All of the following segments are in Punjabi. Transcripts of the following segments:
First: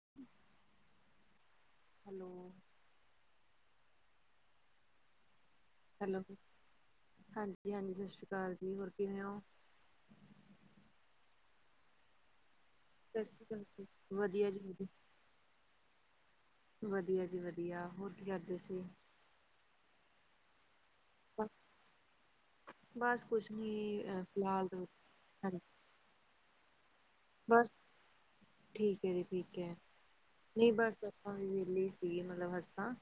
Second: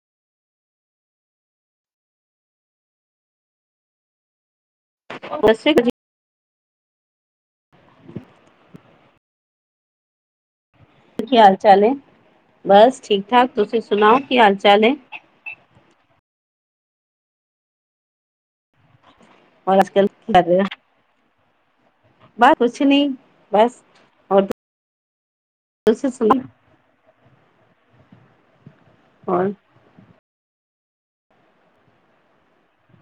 [inaudible] ਹੈਲੋ ਦਸਵੀਂ [unintelligible] ਹੈਲੋ ਜੀ ਹਾਂਜੀ, ਹਾਂਜੀ ਸਤਿ ਸ਼੍ਰੀ ਅਕਾਲ ਜੀ ਹੋਰ ਕਿਵੇਂ ਉ ਕੀ ਹਾਲ ਚਾਲ ਏ ਬਸ ਸਤਿ ਠੀਕ ਸ਼੍ਰੀ ਠਾਕ ਅਕਾਲ ਤੁਸੀਂ ਜੀ। ਸੁਣਾਓ ਕੀ ਵਧੀਆ ਹਾਲ ਜੀ ਚਾਲ ਵਧੀਆ, ਏ ਵਧੀਆ ਜੀ ਵਧੀਆ ਹੋਰ ਕੀ ਕਰਦੇ ਸੀ ਹੋਰ ਅੱਜ ਕੱਲ [unintelligible] ਬਸ ਕੁਛ ਨੀ ਬਸ ਕੁਛ ਬਸ ਨੀ ਔਰ ਫਿਲਹਾਲ ਹਾਂ [unintelligible] ਬਸ ਠੀਕ ਐ ਜੀ ਹੋਰ ਠੀਕ ਐ। ਨਹੀਂ ਬਸ [unintelligible] ਵੀ ਵੇਲੇ ਸੀ ਮਤਲਬ ਅੱਜ ਤਾਂ,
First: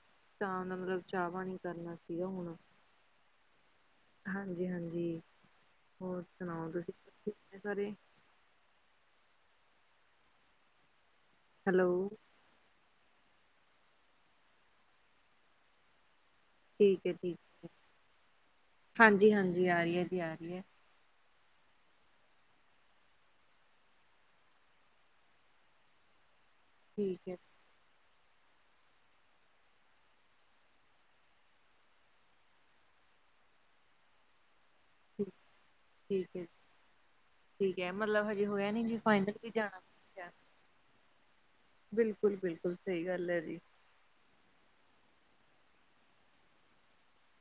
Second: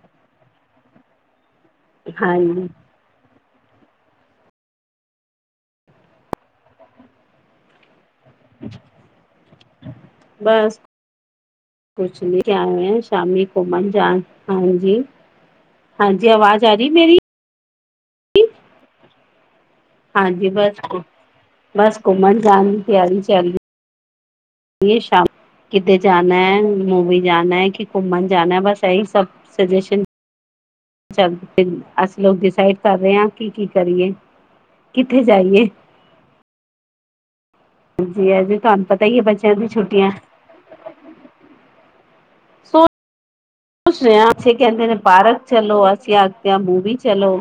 ਚਾਹ ਦਾ ਮਤਲਬ ਚਾਹ ਪਾਨੀ ਕਰਨਾ ਸੀਗਾ ਹੁਣ ਹਾਂਜੀ ਹਾਂਜੀ, ਹਾਂਜੀ ਹੋਰ ਸੁਣਾਓ ਤੁਸੀਂ ਠੀਕ ਹੋ ਸਾਰੇ ਬਸ ਹੈਲੋ ਕੁਛ ਨੀ ਆਏ ਆ ਸ਼ਾਮੀ ਘੁੰਮਣ ਜਾਣ ਹਾਂਜੀ ਹਾਂਜੀ ਆਵਾਜ਼ ਰਹੀ ਠੀਕ ਆ ਮੇਰੀ ਠੀਕ ਹਾਂਜੀ, ਹਾਂਜੀ ਆ ਰੀ ਏ ਹਾਂਜੀ ਬਸ ਬਸ ਘੁੰਮਣ ਜਾਣ ਤਿਆਰੀ ਚ ਅਗਲੀ ਇਹ ਸ਼ਾਮ ਕਿਤੇ ਜਾਣਾ ਹੈ ਮੂਵੀ ਜਾਣਾ ਹੈ ਕਿ ਘੁੰਮਣ ਜਾਨਣਾ ਬਸ ਇਹੀ ਸਭ ਸਜੇਸ਼ਨ ਚੱਲ ਫਿਰ ਅਸੀਂ ਲੋਕ ਡਿਸਾਈਡ ਕਰ ਰਹੇ ਹਾਂ ਕਿ ਕੀ ਕਰੀਏ ਕਿੱਥੇ ਜਾਈਏ। ਠੀਕ ਹੈ ਠੀਕ ਹੈ ਮਤਲਬ ਜੀ ਹਜੇ ਅਜੇ ਹੋਇਆ ਨੀ ਤੁਹਾਨੂੰ ਜੀ ਪਤਾ ਹੀ ਹੈ ਫਾਈਨਲ ਵੀ ਬੱਚਿਆਂ ਦੀ ਜਾਣਾ। ਛੁੱਟੀਆਂ ਬਿਲਕੁਲ-ਬਿਲਕੁਲ ਸਹੀ ਗੱਲ ਐ ਜੀ। [unintelligible] ਰਿਹਾ ਆਪਸੇ ਕਹਿੰਦੇ ਨੇ ਪਾਰਕ ਚਲੋ ਅਸੀਂ ਆਖਦੇ ਆਂ ਮੂਵੀ ਚਲੋ।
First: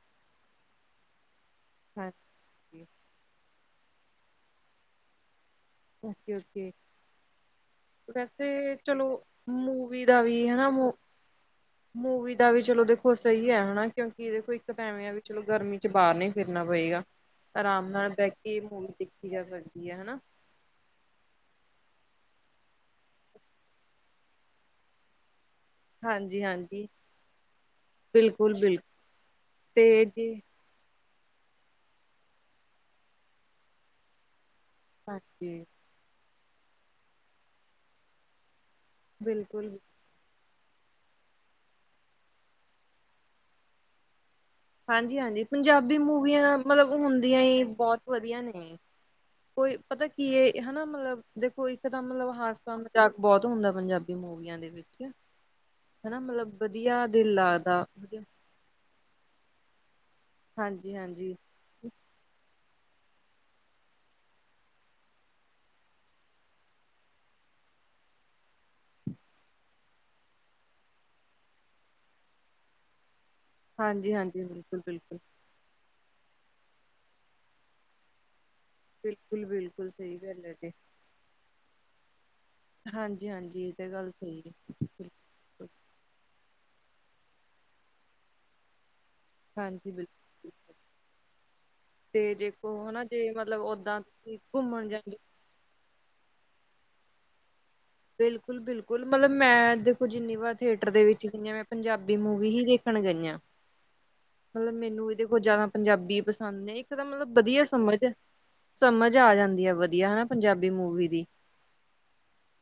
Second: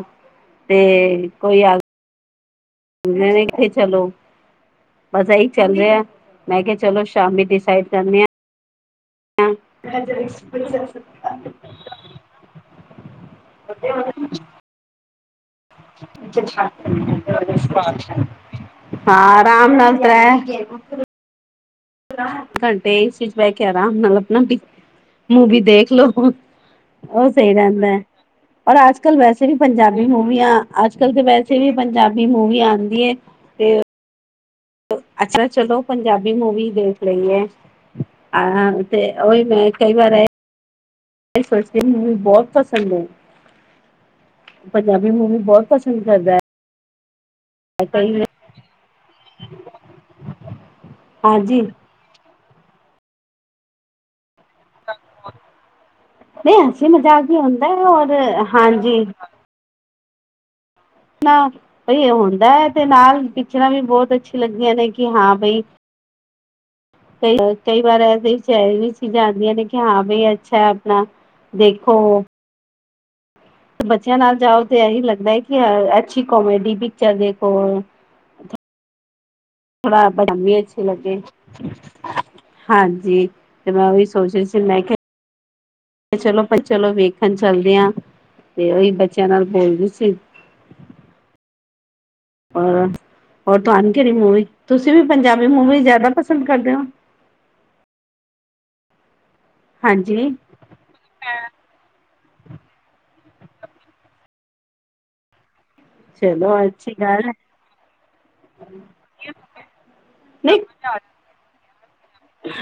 ਤੇ ਕੋਈ ਆ ਹਾਂ ਜੀ। [unintelligible] ਏਥੇ ਚਲੋ। ਬਸ ਏਈ ਚੱਲ ਰਿਹਾ, ਓਕੇ ਮੈਂ ਕਿਹਾ ਚਲੋ ਸ਼ਾਮੀ ਡਿਸਾਈਡ ਕਰਨੇ ਆ। ਫੇਰ ਚਲੋ ਹਾਂ ਮੂਵੀ ਦਾ ਵੀ ਹਨਾ, ਮ ਮੂਵੀ ਦਾ ਵੀ ਚਲੋ ਦੇਖੋ ਸਈ ਐ ਹਨਾ ਕਿਉਂਕਿ ਦੇਖੋ ਓ ਤਾਂ ਐਵੇਂ ਐ ਵੀ ਚਲੋ ਗਰਮੀ ਬਾਰ ਨਈ ਫਿਰਨਾ ਪਏਗਾ, ਆਰਾਮ ਨਾਲ ਬਹਿ ਕੇ ਮੂਵੀ ਦੇਖੀ ਜਾ ਆਰਾਮ ਸਕਦੀ ਏ ਨਾਲ ਹਨਾ ਤ੍ਰੈ ਘੰਟੇ ਏਸੀ ਚ ਬੈ ਕੇ ਅਰਾਮ ਨਾਲ ਆਪਨਾ ਮੂਵੀ ਦੇਖ [unintelligible] ਹਾਂਜੀ ਹਾਂਜੀ ਉ ਸਈ ਰਹਿੰਦਾ ਐ ਬਿਲਕੁਲ ਅੋਰ ਬਿਲਕੁਲ ਅੱਜ ਕੱਲ ਵੈਸੇ ਵੀ ਤੇ ਪੰਜਾਬੀ ਜੀ ਮੂਵੀਆਂ ਅੱਜ ਕਲ ਤੇ ਵੈਸੇ ਵੀ ਪੰਜਾਬੀ ਮੂਵੀ ਆਂਦੀ ਐ ਤੇ ਅੱਛਾ ਹਾਂਜੀ ਚਲੋ ਪੰਜਾਬੀ ਮੂਵੀ ਦੇਖ ਲਈਏ ਅ। ਤੇ ਓਈ ਮੈਂ ਬਿਲਕੁਲ ਕਈ ਵਾਰੀ [unintelligible] ਮੂਵੀ ਬਹੁਤ ਪਸੰਦ ਐ। ਹਾਂਜੀ-ਹਾਂਜੀ ਬਹੁਤ ਪੰਜਾਬੀ ਪਸੰਦ ਕਰਦਾ ਹੈ ਮੂਵੀਆਂ ਮਤਲਬ ਹੁੰਣਦੀਆਂ ਹੀ ਬੋਤ ਕਈ ਵਧੀਆ ਨੇ। ਕੋਈ ਪਤਾ ਕੀ ਏ ਹਨਾ ਮਤਲਬ ਹਾਂਜੀ ਦੇਖੋ ਏਦਾਂ ਮਤਲਬ ਹਾਸਾ ਮਜ਼ਾਕ ਬੋਤ ਹੁੰਦਾ ਪੰਜਾਬੀ ਮੂਵੀਆਂ ਦੇ ਵਿੱਚ। ਹਨਾ ਮਤਲਬ ਨਹੀਂ ਹਸੀ ਵਧੀਆ ਮਜ਼ਾਕ ਦਿਲ ਵੀ ਹੁੰਦਾ ਲੱਗਦਾ। ਹੈ ਔਰ ਹਾਂਜੀ। ਹਾਂਜੀ-ਹਾਂਜੀ। ਨਾ ਬਈ ਐ ਹੁੰਦਾ ਐ ਤੇ ਨਾਲ ਪਿਕਚਰਾਂ ਵੀ ਬੋਤ ਅੱਛੀਆਂ ਲੱਗੀਆਂ ਨੇ ਕਿ ਹਾਂ ਬਈ। ਕਈ, ਕਈ ਵਾਰ ਇਹ ਵਿੱਚ ਚੀਜ਼ਾਂ ਆਂਦੀਆਂ ਨੇ ਕਿ ਹਾਂ ਬਈ ਅੱਛਾ ਆਪਣਾ ਦੇਖੋ। ਹਾਂਜੀ ਬੱਚਿਆਂ ਨਾਲ ਹਾਂਜੀ ਜਾਓ ਤੇ ਬਿਲਕੁਲ ਏਹੀ ਬਿਲਕੁਲ ਲੱਗਦਾ ਹੈ ਕਿ ਅੱਛੀ ਕੋਮੇਡੀ ਪਿਕਚਰ ਦੇਖੋ। ਬਿਲਕੁਲ-ਬਿਲ ਥੋੜਾ [unintelligible] ਅੱਛੇ ਲੱਗੇ। ਹਾਂਜੀ ਤੇ ਇਹ ਮੈਂ ਓਹੀ ਗੱਲ ਸੋਚ ਸਹੀ ਰੀ ਹੈ ਸੀ ਮੈਂ ਕਿਹਾ ਬਿਲਕੁਲ। ਚਲੋ, ਚਲੋ ਵੇਖਨ ਚੱਲਦੇ ਆਂ ਤੇ ਓਈ ਬੱਚਿਆਂ ਨਾਲ ਬੋਲ ਰੀ ਹਾਂਜੀ ਸੀ। ਬਿਲਕੁਲ ਤੇ ਦੇਖੋ ਰ ਹਨਾ ਜੇ ਹੋਰ ਮਤਲਬ ਤੁਹਾਨੂੰ ਓਦਾਂ ਕਿਹੜੀ ਤੁਸੀਂ ਮੂਵੀ, ਘੁੰਮਣ ਤੁਸੀਂ ਵੀ ਜਾਂਦੇ ਪੰਜਾਬੀ ਮੂਵੀ ਜ਼ਿਆਦਾ ਪਸੰਦ ਕਰਦੇ ਹੋ? ਬਿਲਕੁਲ-ਬਿਲਕੁਲ ਮਤਲਬ ਮੈਂ ਦੇਖੋ ਹਾਂਜੀ ਜਿੰਨੀ ਵਾਰ ਥੀਏਟਰ ਦੇ ਵਿੱਚ ਕਈਆਂ ਮੈਂ ਪੰਜਾਬੀ ਮੂਵੀ ਹੀ ਦੇਖਣ ਗਈਆਂ। ਮਤਲਬ ਮੈਨੂੰ ਇਹਦੇ ਕੋਲ ਜ਼ਿਆਦਾ ਪੰਜਾਬੀ ਚਲੋ ਪਸੰਦ ਨੇ, ਇੱਕ ਅੱਛੀ ਤਾਂ ਗੱਲ ਹੈ ਮਤਲਬ ਵਧੀਆ ਸਮਝ ਸਮਝ ਆ ਜਾਂਦੀ ਐ ਵਧੀਆ ਹਨਾ ਨਹੀਂ ਪੰਜਾਬੀ ਮੂਵੀ ਦੀ।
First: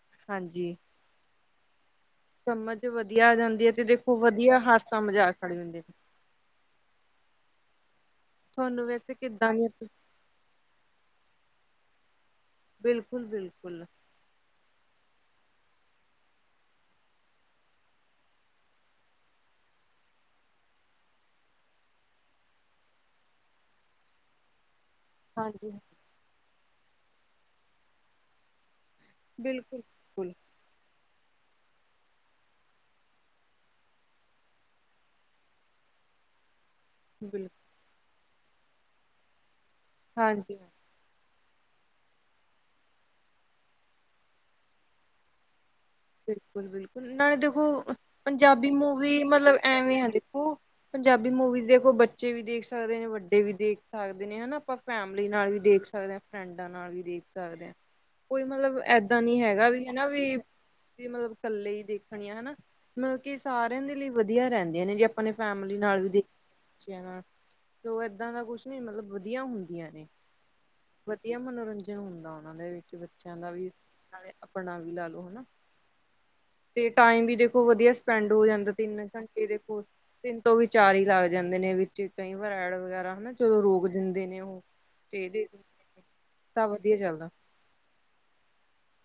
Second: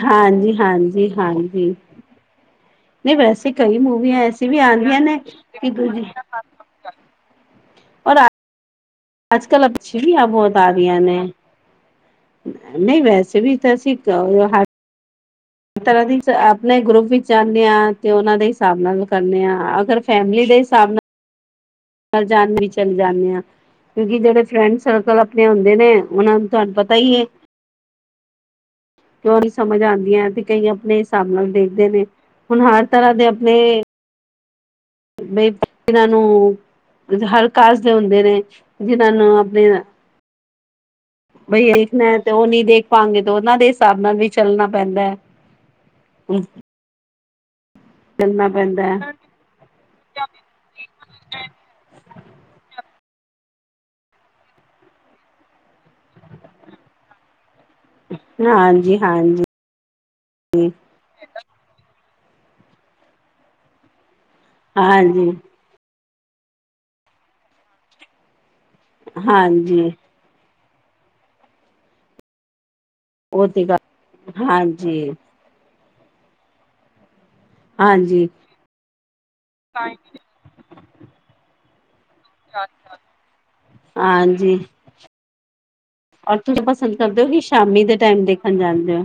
ਹਾਂਜੀ ਹਾਂਜੀ ਹਾਂਜੀ। ਸਮਝ ਨਹੀਂ ਵਧੀਆ ਆ ਵੈਸੇ ਜਾਂਦੀ ਹੈ ਕਈ ਤੇ ਦੇਖੋ ਮੂਵੀਆਂ ਐਸ ਵੀ ਵਧੀਆ ਹਾਸਾ ਆਂਦੀਆਂ ਨੇ ਮਜ਼ਾਕ ਵਾਲੇ ਕਿ ਹੁੰਦੇ ਦੂ ਨੇ [unintelligible] ਤੁਹਾਨੂੰ ਵ ਅੱਜ ਕੱਲ੍ਹ ਅੱਛ ਵੀਆਂ ਬਹੁਤ ਆ ਰਹੀਆਂ ਨੇ। ਨਈ ਬਿਲਕੁਲ ਵੈਸੇ ਵੀ ਤਾਂ ਬਿਲਕੁਲ ਅਸੀਂ [unintelligible] ਤਰ੍ਹਾਂ ਦੀ ਆਪਣੇ ਗਰੁੱਪ ਵਿੱਚ ਜਾਨੇ ਆਂ ਤੇ ਉਹਨਾਂ ਦੇ ਹਿਸਾਬ ਨਾਲ ਕਰਨੇ ਆਂ, ਅਗਰ ਫੈਮਿਲੀ ਦੇ ਹਿਸਾਬ ਨਾਲ [unintelligible] ਵੀ ਚਲੇ ਜਾਂਨੇ ਆਂ ਕਿਉਂਕਿ ਜਿਹੜੇ ਫਰੈਂਡ ਸਰਕਲ ਅਪਨੇ ਹਾਂਜੀ ਹੁੰਦੇ ਨੇ ਉਹਨਾ ਨੂੰ ਤੁਹਾਨੂੰ ਪਤਾ ਈ ਏ। ਕਿਉਂ ਨੀ ਬਿਲਕੁਲ ਸਮਝ ਆਂਦੀਆਂ ਬਿਲਕੁਲ ਤੇ ਕਈ ਅਪਨੇ ਹਿਸਾਬ ਨਾਲ ਦੇਖਦੇ ਨੇ ਹੁਨ ਹਰ ਤਰ੍ਹਾਂ ਦੇ ਅਪਨੇ ਬਈ ਜਿਨਾਂ ਨੂੰ, [unintelligible] ਬਿਲਕੁਲ ਹਰ ਕਾਸਟ ਦੇ ਹੁੰਦੇ ਨੇ ਜਿਨਾਂ ਨੂੰ ਅਪਨੇ ਹਾਂਜੀ ਹਾਂ ਬਈ ਦੇਖਨਾ ਐ ਤੇ ਓ ਨਹੀਂ ਦੇਖ ਪਾਂਗੇ ਤੇ ਉਹਨਾਂ ਦੇ ਹਿਸਾਬ ਨਾਲ ਵੀ ਚੱਲਨਾ ਪੈਂਦਾ ਐ। ਬਿਲਕੁਲ-ਬਿਲਕੁਲ ਨਾਲੇ ਦੇਖੋ ਚੱਲਣਾ ਪੰਜਾਬੀ ਪੈਂਦਾ ਹੈ ਮੂਵੀ ਮਤਲਬ ਐਵੇਂ ਐ ਦੇਖੋ ਪੰਜਾਬੀ ਮੂਵੀਜ਼ ਦੇਖੋ ਬੱਚੇ ਵੀ ਦੇਖ ਸਕਦੇ ਨੇ, ਵੱਡੇ ਵੀ ਦੇਖ ਸਕਦੇ ਨੇ ਹਨਾ ਆਪਾਂ ਫੈਮਲੀ ਨਾਲ ਵੀ ਦੇਖ ਸਕਦੇ ਆ ਫਰੈਂਡਾਂ ਨਾਲ ਵੀ ਦੇਖ ਸਕਦੇ ਆ। ਕੋਈ ਮਤਲਬ ਹਾਂਜੀ ਏਦਾਂ ਨੀ ਹਾਂਜੀ ਹੈਗਾ ਵੀ ਹਨਾ ਵੀ ਮਤਲਬ ਇਕੱਲੇ ਹੀ ਦੇਖਣੀਆਂ ਹਨਾ ਮਤਲਬ ਕਿ ਸਾਰਿਆਂ ਦੇ ਲਈ ਵਧੀਆ ਰਹਿੰਦੀਆਂ ਨੇ ਜੇ ਆਪਾਂ ਨੇ ਹਾਂਜੀ ਫੈਮਲੀ ਨਾਲ ਵੀ ਤੇ ਉਹ ਇੱਦਾਂ ਦਾ ਕੁਛ ਮਤਲਬ ਵਧੀਆ ਹੁੰਦੀਆਂ ਹਾਂਜੀ ਨੇ ਵਧੀਆ ਮਨੋਰੰਜਨ ਹੁੰਦਾ ਉਹਨਾਂ ਦੇ ਵਿੱਚ ਉਹ ੱਜਿਆਦਾ ਤੇ ਵੀ ਗੱਲ ਨਾਲ ਆਪਣਾ ਵੀ ਲਾ ਹਾਂਜੀ ਲਓ ਹਨਾ ਤੇ ਟਾਈਮ ਵੀ ਦੇਖੋ ਵਧੀਆ ਹਾਂਜੀ ਸਪੈਂਡ ਹੋ ਜਾਂਦਾ ਤਿੰਨ ਘੰਟੇ ਦੇਖੋ ਤੋਂ ਵੀ ਵਿਚਾਰ ਹੀ ਲਾ ਜਾਂਦੇ ਨੇ ਵੀ। ਕਈ ਵਾਰ ਐਡ ਵਗੈਰਾ ਹਨਾ ਜਦੋਂ ਰੋਕ ਦਿੰਦੇ ਨੇ ਹਾਂਜੀ ਉਹ ਤੇ ਇਹਦੇ ਔਰ ਤੁਸੀ ਪਸੰਦ ਕਰਦੇ ਹੋ ਕਿ ਸ਼ਾਮੀ ਦੇ ਟਾਈਮ ਦੇਖਣ ਜਾਦੇ ਹੋ।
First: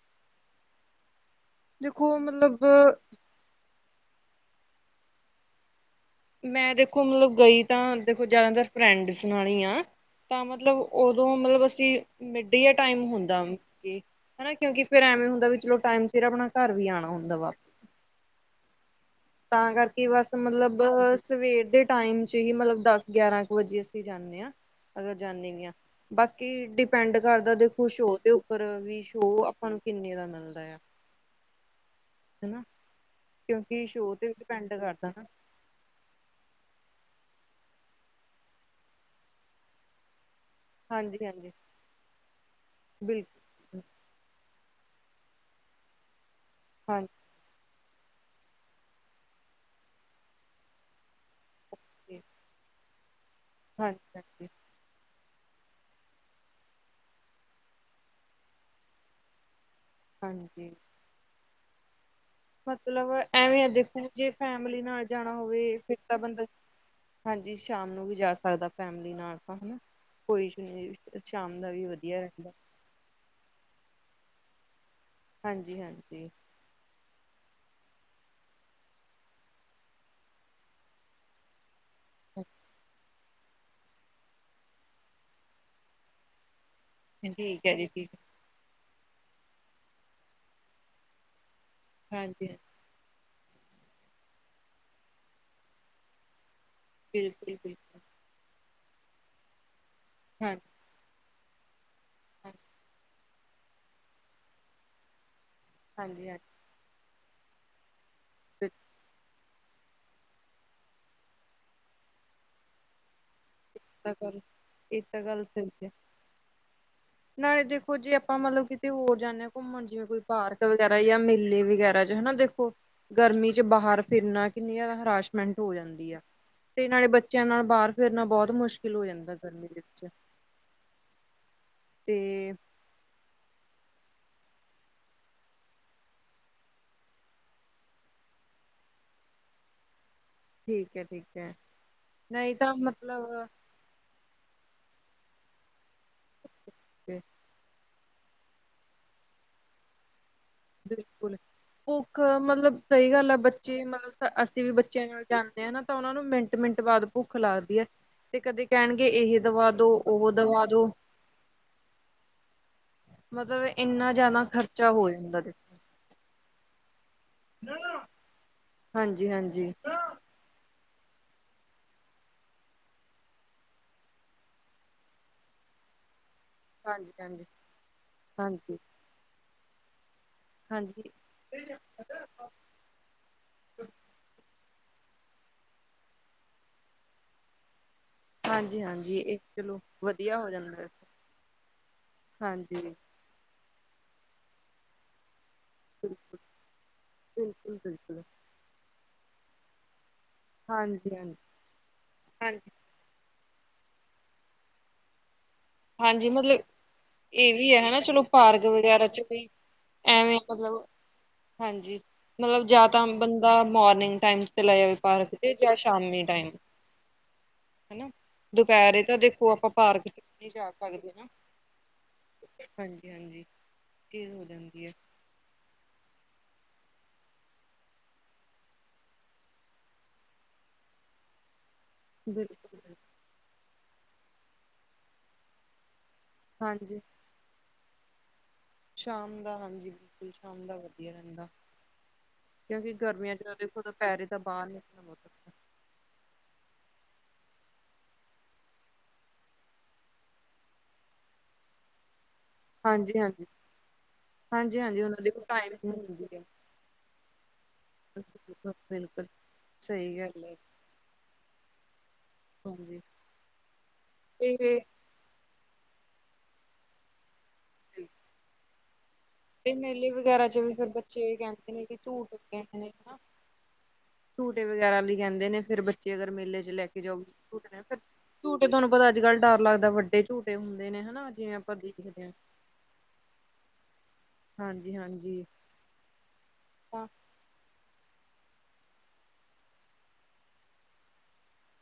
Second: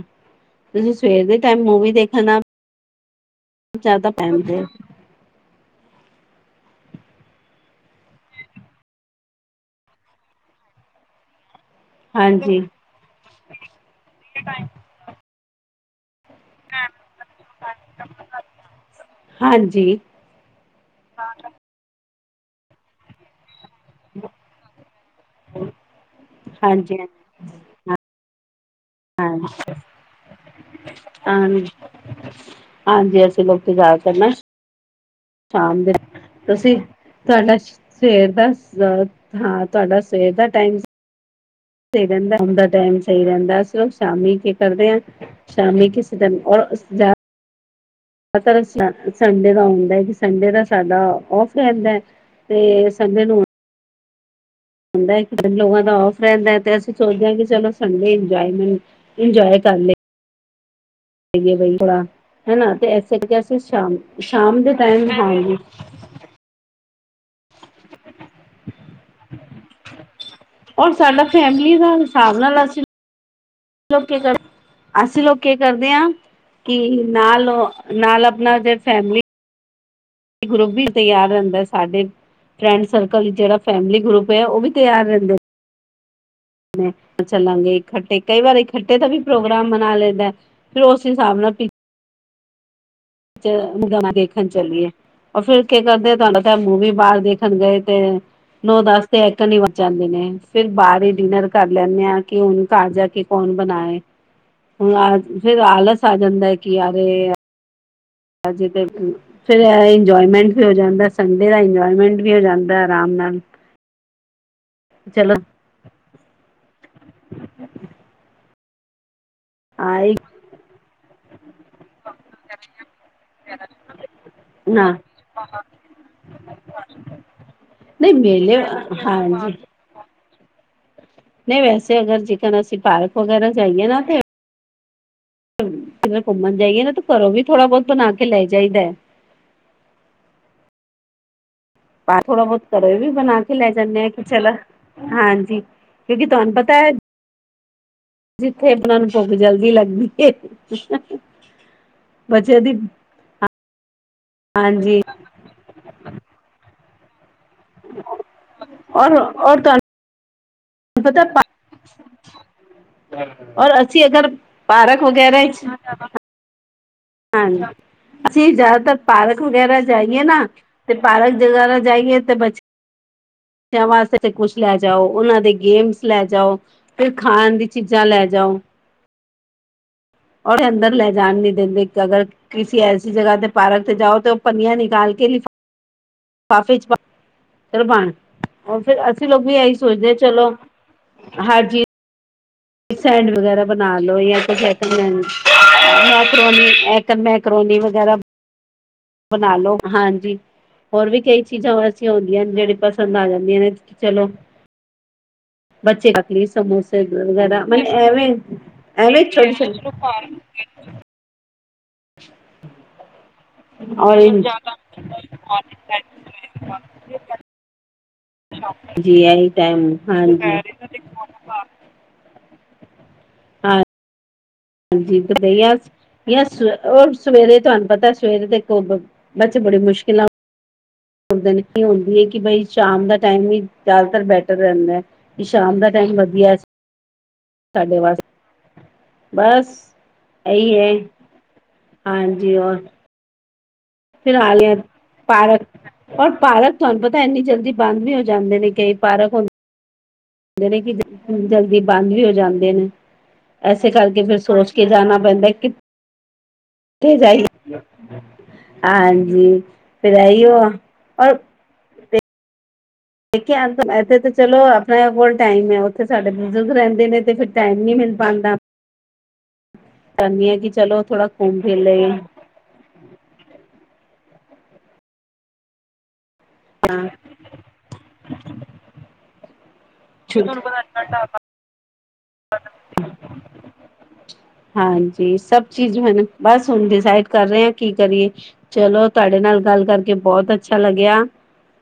ਤੁਸੀਂ ਸਵੇਰ ਦੇ ਟਾਈਮ ਮੂਵੀ ਦੇਖੋ ਦੇਖਣ ਨਾਲ ਮਤਲਬ ਜ਼ਿਆਦਾ ਪੈਮ। ਮੈਂ ਦੇਖੋ ਮਤਲਬ ਗਈ ਤਾਂ ਦੇਖੋ ਜ਼ਿਆਦਾਤਰ ਫਰੈਂਡਸ ਨਾਲ ਹੀ ਆ। ਤਾਂ ਮਤਲਬ ਉਦੋਂ ਮਤਲਬ ਮਿਡ ਹਾਂਜੀ, ਡੇ ਟਾਈਮ ਹੁੰਦਾ ਹਨਾ ਕਿਉਂਕਿ ਫੇਰ ਐਵੇਂ ਹੁੰਦਾ ਵੀ ਚਲੋ ਟਾਈਮ ਸਿਰ ਆਪਣਾ ਘਰ ਵੀ ਆਣਾ ਹੁੰਦਾ ਵਾ ਤਾਂ ਹਾਂਜੀ, ਕਰਕੇ ਬਸ ਮਤਲਬ ਸਵੇਰ ਦੇ ਟਾਈਮ ' ਹੀ ਮਤਲਬ ਦਸ ਗਿਆਰਾਂ ਕੁ ਵਜੇ ਜਾਂਨੇ ਹਾਂ ਅਗਰ ਜਾਂਨੇ ਵੀ ਆਂ ਬਾਕੀ ਹਾਂਜੀ, ਡਿਪੈਂਡ ਕਰਦਾ ਦੇਖੋ ਸ਼ੋਅ ਦੇ ਉੱਪਰ ਵੀ ਸ਼ੋਅ ਆਪਾਂ ਨੂੰ ਕਿੰਨੇ ਦਾ ਮਿਲਦਾ ਆ ਹਾਂਜੀ। ਹਨਾ ਹਾਂਜੀ ਅਸੀਂ ਲੋਕੀ ਕਿਉਂਕਿ ਸ਼ੋਅ ਜ਼ਿਆਦਾਤਰ ਤੇ ਨਾ ਵੀ ਡਿਪੈਂਡ ਕਰਦਾ ਹਨਾ ਸ਼ਾਮ ਦੇ ਤੁਸੀਂ ਤੁਹਾਡਾ ਸਵੇਰ ਦਾ ਅ ਹਾਂ ਤੁਹਾਡਾ ਸਵੇਰ ਦਾ ਟਾਈਮ ਹਾਂਜੀ ਹਾਂਜੀ ਸਹੀ ਰਹਿੰਦਾ ਆਦਾ ਟਾਈਮ ਸਹੀ ਬਿਲਕੁਲ। ਰਹਿੰਦਾ ਸ਼ਾਮੀ ਕੀ ਕਰਦੇ ਆ ਸ਼ਾਮੀ ਕਿਸੇ ਟਮ ਔਰ ਜਾ ਹਾਂਜੀ ਸੰਡੇ ਦਾ ਹੁੰਦਾ ਹੈ ਕਿ ਸੰਡੇ ਦਾ ਸਾਡਾ ਫ ਰਹਿੰਦੈ ਹਾਂਜੀ ਤੇ ਸਮੇ ਨੂੰ ਹਾਂਜੀ ਹਾਂਜੀ ਹੁੰਦਾ ਕਈ ਲੋਕਾਂ ਦਾ ਔਫ ਰਹਿੰਦਾ ਹੈ ਤੇ ਅਸੀਂ ਸੋਚਦੇ ਹਾਂ ਕਿ ਚਲੋ ਸੰਡੇ ਇੰਜੋਏਮੈਂਟ ਇੰਜੋਏ ਕਰ ਲੇ ਹਾਂਜੀ ਗੇ ਬਈ ਥੋੜਾ ਹਨਾ ਤੇ ਮਤਲਬ ਇਸੇ ਕਰਕੇ ਅਸੀਂ ਐਵੇਂ ਆ ਸ਼ਾਮ ਦੇਖੋ ਜੇ ਸ਼ਾਮ ਦੇ ਫੈਮਿਲੀ ਨਾਲ ਟਾਈਮ ਮੈ ਜਾਣਾ ਆਉਂਗੀ ਹੋਵੇ ਫਿਰ ਬੰਦਾ ਹਾਂਜੀ ਸ਼ਾਮ ਨੂੰ ਵੀ ਜਾ ਸਕਦਾ ਫੈਮਿਲੀ ਨਾਲ ਤਾਂ ਹਨਾ ਕੋਈ ਔਰ ਨਹੀਂ ਸਾਡਾ ਸ਼ਾਮ ਦਾ ਫੈਮਿਲੀ ਵੀ ਵਧੀਆ ਹਿਸਾਬ ਹੈ ਨਾਲ ਅਸੀਂ ਲੋਕ ਕਰ ਅਸੀਂ ਲੋਕ ਕੀ ਹਾਂਜੀ ਕਰਦੇ ਹਾਂ ਹਾਂਜੀ ਕੀ ਨਾਲ ਓ, ਨਾਲ ਆਪਣਾ ਜੇ ਫੈਮਲੀ ਗਰੁੱਪ ਵੀ ਤੱਈਆਰ ਰਹਿੰਦਾ ਸਾਡੇ, ਫਰੈਂਡ ਸਰ ਕਲ ਜਿਹੜਾ ਫੈਮਿਲੀ ਗਰੁੱਪ ਏ, ਉਹ ਵੀ ਤਿਆਰ ਰਹਿੰਦੇ। ਮੈਂ, ਠੀਕ ਹੈ ਚੱਲਾਂਗੇ ਜੀ ਠੀਕ ਹੈ ਇਕੱਠੇ ਕਈ ਵਾਰ ਇਕੱਠੇ ਦਾ ਵੀ ਪ੍ਰੋਗਰਾਮ ਮਨਾ ਲਈਦਾ, ਫਿਰ ਉਸ ਹਿਸਾਬ ਨਾਲ ਹਾਂਜੀ-ਹਾਂਜੀ। ਗਾਣਾ ਦੇਖਣ ਚੱਲੀਏ ਉਰ ਫੇਰ ਕੀ ਕਰਦੇ ਤੁਹਾਡਾ ਤਾਂ ਮੂਵੀ ਬਾਹਰ ਦੇਖਣ ਬਿਲਕੁਲ ਗਏ ਤੇ ਬਿਲਕੁਲ ਨੌ ਦਸ ਤੇ ਐਥਨ ਹੀ ਵਜ ਜਾਂਦੇ ਨੇ ਫਿਰ ਹਾਂਜੀ ਬਾਹਰ ਹੀ ਡਿਨਰ ਕਰ ਲੈਂਦੇ ਹਾਂ ਕਿ ਹੁਣ ਘਰ ਜਾ ਕੇ ਕੌਣ ਬਣਾਏ ਹੁਣ ਆ ਫੇਰ ਆਲਸ ਆ ਹਾਂਜੀ ਹਾਂਜੀ ਹਾਂਜੀ ਜਾਂਦਾ ਹੈ ਕਿ ਯਾਰ ਅਜੇ ਇਹ ਤੇ ਫਿਰ ਇੰਜੋਏਮੈਂਟ ਵੀ ਹੋ ਜਾਂਦੈ ਸੰਡੇ ਦਾ ਇੰਜੋਏਮੈਂਟ ਵੀ ਹੋ ਜਾਂਦੈ ਆਰਾਮ ਨਾਲ। ਇਹ ਤਾਂ ਗੱਲ, ਇਹ ਤਾਂ ਚਲੋ ਗੱਲ ਸਹੀ ਐ। ਨਾਲੇ ਦੇਖੋ ਜੇ ਆਪਾਂ ਮਤਲਬ ਕਿਤੇ ਹੋਰ ਜਾਂਦੇ ਹਾਂ ਘੁੰਮਣ ਜਿਵੇਂ ਆਏ ਕੋਈ ਪਾਰਕ ਵਗੈਰਾ ਯਾ ਮੇਲੇ ਵਗੈਰਾ ਚ ਹੈਨਾ ਦੇਖੋ ਗਰਮੀ ਚ ਬਾਹਰ ਫਿਰਨਾ ਨਾ ਕਿੰਨੀਆਂ ਹਰਾਸ਼ਮੈਂਟ ਹੋ ਜਾਂਦੀ ਆ। ਤੇ ਨਾਲੇ ਬੱਚਿਆਂ ਨਾਲ ਬਾਹਰ ਨਹੀਂ ਫਿਰਨਾ ਬਹੁਤ ਮੇਲੇ ਮੁਸ਼ਕਿਲ ਹੋ ਜਾਂਦਾ ਹਾਂਜੀ ਗਰਮੀ ਵਿੱਚ। ਨਹੀਂ ਵੈਸੇ ਤੇ ਅਗਰ ਜੇਕਨ ਅਸੀਂ ਪਾਰਕ ਵਗੈਰਾ ਜਾਈਏ ਨਾ ਤੇ ਜਰ ਘੁੰਮਣ ਜਾਈਏ ਨਾ, ਤਾਂ ਘਰੋਂ ਵੀ ਥੋੜਾ ਬਹੁਤ ਬਣਾ ਕੇ ਲੈ ਜਾਈਦੈ। ਠੀਕ ਐ, ਠੀਕ ਐ। ਬਾਹਰ ਥੋੜਾ-ਬਹੁਤ, ਘਰੋ ਵੀ ਬਣਾ ਕੇ ਲੈਕੇ ਜਾਂਦੇ ਹਾਂ ਕਿ ਚਲਾ, ਹਾਂਜੀ, ਕਿਉਂਕਿ ਤੁਹਾਨੂੰ ਪਤਾ ਏ ਜਿੱਥੇ ਅਪਨਾਂ ਨੂੰ ਭੁੱਖ ਜਲਦੀ ਲੱਗਦੀ ਏ। ਬਿਲਕੁਲ। ਭੁੱਖ ਦੀ ਮਤਲਬ ਸਹੀ ਗੱਲ ਆ, ਬੱਚੇ ਮਤਲਬ ਅਸੀਂ ਵੀ ਹਾਂਜੀ ਬੱਚਿਆਂ ਨੇ ਜਾਂਦੇ ਆ ਨਾ, ਤਾਂ ਉਹਨਾਂ ਨੂੰ ਮਿੰਟ-ਮਿੰਟ ਬਾਅਦ ਭੁੱਖ ਲੱਗਦੀ ਆ, ਤੇ ਕਦੇ ਕਹਿਣਗੇ ਔਰ ਇਹ ਔਰ ਦਵਾ ਤੁਹਾਨੂੰ ਦੋ ਉਹ ਦਵਾਦੋ ਪਤਾ ਪਾ ਮਤਲਬ ਔਰ ਅਸੀ, ਇੰਨਾ ਅਗਰ ਜ਼ਿਆਦਾ ਖ਼ਰਚਾ ਪਾਰਕ ਹੋ ਜਾਂਦਾ ਵਗੈਰਾ'ਚ ਦੇਖੋ ਹਾਂਜੀ, ਅਸੀਂ ਜਿਆਦਾਤਰ ਹਾਂਜੀ ਪਾਰਕ ਹਾਂਜੀ ਵਗੈਰਾ ਜਾਈ ਏ ਨਾ, ਤੇ ਪਾਰਕ ਦੇ ਬਾਹਰੋ ਜਾਈਏ ਤੇ ਬੱਚੇ ਬੱਚਿਆਂ ਵਾਸਤੇ ਤੇ ਕੁਛ ਲੈ ਜਾਓ, ਉਹਨਾਂ ਦੇ ਗੇਮਸ ਲੈ ਜਾਓ। ਤੇ, ਹਾਂਜੀ ਹਾਂਜੀ ਖਾਣ ਦੀ ਚੀਜ਼ਾਂ ਲੈ ਜਾਓ। ਹਾਂਜੀ ਔਰ ਅੰਦਰ ਲੈ ਹਾਂਜੀ ਜਾਣ ਨੀ ਦਿੰਦੇ, ਅਗਰ ਕਿਸ ਐਸੀ ਜਗ੍ਹਾ ਤੇ ਪਾਰਕ ਤੇ ਜਾਓ, ਤੇ ਉਹ ਪੰਨੀਆਂ ਨਿਕਾਲਕੇ ਲੀ ਫਾਫੇ 'ਚ ਪਾ, ਕਦੋ ਪਾਣੈ ਉਹ ਹਾਂਜੀ ਫਿਰ, ਹਾਂਜੀ ਅਸੀਂ ਇਹ ਲੋਕ ਵੀ ਇਹੀ ਚਲੋ ਸੋਚਦੇ ਹਾਂ ਵਧੀਆ ਹੋ ਚਲੋ, ਜਾਂਦਾ ਹਰ ਚੀਜ਼ ਹਾਂਜੀ। ਸਟੈਂਡ ਵਗੈਰਾ ਬਣਾਲੋ ਯਾ [inaudible] ਬਿਲਕੁਲ ਮੈਕਰੋਨੀ, [inaudible] ਬਿਲਕੁਲ ਮੈਕਰੋਨੀ ਵਗੈਰਾ ਬਿਲਕੁਲ ਬਣਾਲੋ, ਹਾਂਜੀ। ਹੋਰ ਹਾਂਜੀ ਵੀ ਹਾਂਜੀ ਕਈ ਚੀਜ਼ਾਂ ਐਸੀਆਂ ਹੁੰਦੀਆਂ ਨੇ, ਹਾਂਜੀ ਜਿਹੜੀਆਂ ਪਸੰਦ ਆ ਜਾਂਦੀਆਂ ਨੇ ਚਲੋ ਬੱਚੇ ਹਾਂਜੀ ਰੱਖ ਲਈ ਮਤਲਬ, ਸਮੋਸੇ ਇਹ ਵਗੈਰਾ ਵੀ ਮ ਹੈ ਹਨਾ, ਚਲੋ ਐਵੇਂ ਪਾਰਕ ਵਗੈਰਾ'ਚ ਐਵੇਂ ਕੋਈ ਛੋਟੇ ਛੋਟੇ ਐਵੇਂ ਮਤਲਬ, ਹਾਂਜੀ। ਮਤਲਬ ਜਾਂ ਤਾਂ ਬੰਦਾ, ਮੌਰਨੀੰਗ ਔਰੇਂਜ ਟਾਈਮ ਤੇ ਚਲਾ ਜਾਵੇ, ਪਾਰਕ ਤੇ ਜਾਂ ਸ਼ਾਮੀ ਟਾਇਮ। ਹਨਾ, ਦੁਪਹਿਰੇ ਜੀ ਤਾਂ ਇਹੀ ਦੇਖੋ ਆਪਾਂ ਟਾਈਮ ਪਾਰਕ'ਚ ਹਾਂਜੀ ਸਕਦੇ ਨਾ, ਹਾਂਜੀ-ਹਾਂਜੀ ਚੀਜ਼ ਹੋ ਜਾਂਦੀ ਏ। ਜੀਤ ਗਈਆਸ ਜਾਂ ਉਹ ਸਵੇਰੇ ਤੁਹਾਨੂੰ ਪਤਾ, ਸਵੇਰੇ ਤੇ, ਦੇਖੋ ਬੱਚੇ ਬੜੀ ਮੁਸ਼ਕਿਲਾਂ ਉਠਦੇ ਨੇ ਕੀ, ਹੁੰਦੀ ਹੈ ਕਿ, ਬਾਈ ਬਿਲਕੁਲ ਬਿਲਕੁਲ ਸ਼ਾਮ ਦਾ ਟਾਈਮ ਵੀ ਜ਼ਿਆਦਾਤਰ ਬੈਟਰ ਰਹਿੰਦਾ ਏ, ਕਿ ਸ਼ਾਮ ਦਾ ਟਾਈਮ ਵਧੀਆ ਹਾਂਜੀ। ਤੁਹਾਡੇ ਵਾਸ ਸ਼ਾਮ ਦਾ ਹਾਂਜੀ, ਬਿਲਕੁਲ ਸ਼ਾਮ ਦਾ ਇਹੀ ਹੈ ਵਧੀਆ ਰਹਿੰਦਾ। ਹਾਂਜੀ। ਹੋਰ ਕਿਉਂਕਿ ਗਰਮੀਆਂ ਚ ਦੇਖੋ ਤਾਂ ਦੋਪੈਹਰੇ [unintelligible] ਪਾਰਕ ਔਰ ਪਾਰਕ ਤੁਹਾਨੂੰ ਪਤਾ ਇੰਨੀ ਜਲਦੀ ਬੰਦ ਵੀ ਹੋ ਜਾਂਦੇ ਨੇ ਕਈ ਪਾਰਕ ਹੁੰ ਯਣੀ ਕਿ, ਜਲਦੀ ਬੰਦ ਵੀ ਹੋ ਜਾਂ ਹਾਂਜੀ ਹਾਂਜੀ ਇਸੇ ਕਰਕੇ, ਫਿਰ ਹਾਂਜੀ ਸੋਚਕੇ ਹਾਂਜੀ ਜਾਣਾ ਉਹਨਾਂ ਦੇ ਪੈਂਦਾ ਕਿ [unintelligible] ਥੇ ਜਾਈ, ਬਿਲਕੁਲ ਹਾਂਜੀ। ਸਹੀ ਫਿਰ ਗੱਲ ਹੈ ਐਈਯੋ ਆ। ਹਾਂਜੀ। ਦੇਖਿਆ ਐਥੇ ਤੇ ਚਲੋ ਆਪਣੇ ਕੋਲ ਟਾਈਮ ਹੈ, ਉੱਥੇ ਸਾਡੇ ਬਜ਼ੁਰਗ ਰਹਿੰਦੇ ਨੇ, ਤੇ ਫਿਰ ਟਾਈਮ ਨਹੀਂ ਮਿਲ ਪਾਂਦਾ। ਇਹ ਮੇਲੇ ਵਗੈਰਾ'ਚ ਵੀ ਫਿਰ ਚਲੋ ਥੋੜਾ ਬੱਚੇ ਇਹ ਘੁੰਮ ਕਹਿੰਦੇ ਫਿਰ ਨੇ, ਕਿ ਲਏ ਝੂਠ ਲੱਗੇ ਨੇ ਹਨਾ। ਝੂਟੇ ਵਗੈਰਾ ਲਈ ਕਹਿੰਦੇ ਨੇ, ਫਿਰ ਬੱਚੇ ਅਗਰ ਮੇਲੇ' ਚ ਲੈਕੇ ਜਾਂ ਜਾਓ। ਝੂ ਫਿਰ ਝੂਟੇ ਤੁਹਾਨੂੰ ਪਤਾ ਅੱਜ-ਕੱਲ੍ਹ ਡਰ ਲੱਗਦਾ, ਵੱਡੇ ਝੂਟੇ ਹੁੰਦੇ ਨੇ ਹਨਾ, ਜਿਵੇਂ ਆਪਾਂ ਦੇਖਦੇ ਹਾਂ। ਹਾਂਜੀ, ਸਭ ਚੀਜ਼ ਹਨ, ਬਸ ਹੁਣ ਹਾਂ ਡਿਸਾਈਡ ਕਰ ਰਹੇ ਹ, ਕੀ ਕਰੀਏ ਚਲੋ ਤੁਹਾਡੇ ਨਾਲ ਗੱਲ ਕਰਕੇ ਬਹੁਤ ਅੱਛਾ ਲੱਗਿਆ।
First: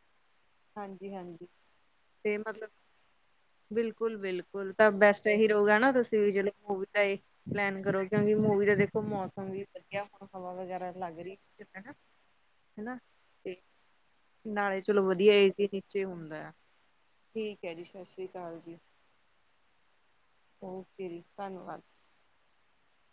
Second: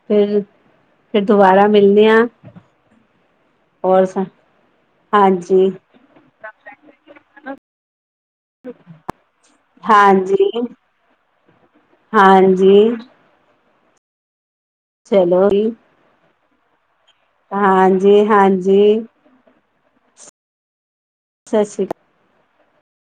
ਫੇਰ ਹਾਂਜੀ ਹਾਂਜੀ, ਤੇ ਮਤਲਬ, ਬਿਲਕੁਲ ਔਰ ਬਿਲਕੁਲ ਬਿਲਕੁਲ ਤਾਂ ਬੈਸਟ ਹੀਰੋ ਹਾਂਜੀ ਗ ਨਾ, ਤੁਸੀਂ ਵੀ ਜਲੋ ਮੂਵੀ ਦਾ ਪਲੈਨ ਕਰੋ ਕਿਉਂਕਿ ਮੂਵੀ ਦਾ ਦੇਖੋ ਮੌ ਵਧਿਆ ਹੁਣ ਹਾਂਜੀ ਹਵਾ ਵਗੈਰਾ ਲੱਗ ਰਹੀ, ਹਨ ਹਾਂਜੀ ਹੇਨਾ ਨਾਲੇ ਚਲੋ ਵਧੀਆ ਏ ਸੀ ਨੀਚੇ ਹੁੰਦੇ। ਹਾਂਜੀ, ਹਾਂਜੀ। ਓਕੇ ਜੀ, ਸਤਿ ਧੰਨਵਾਦ। ਸ਼੍ਰੀ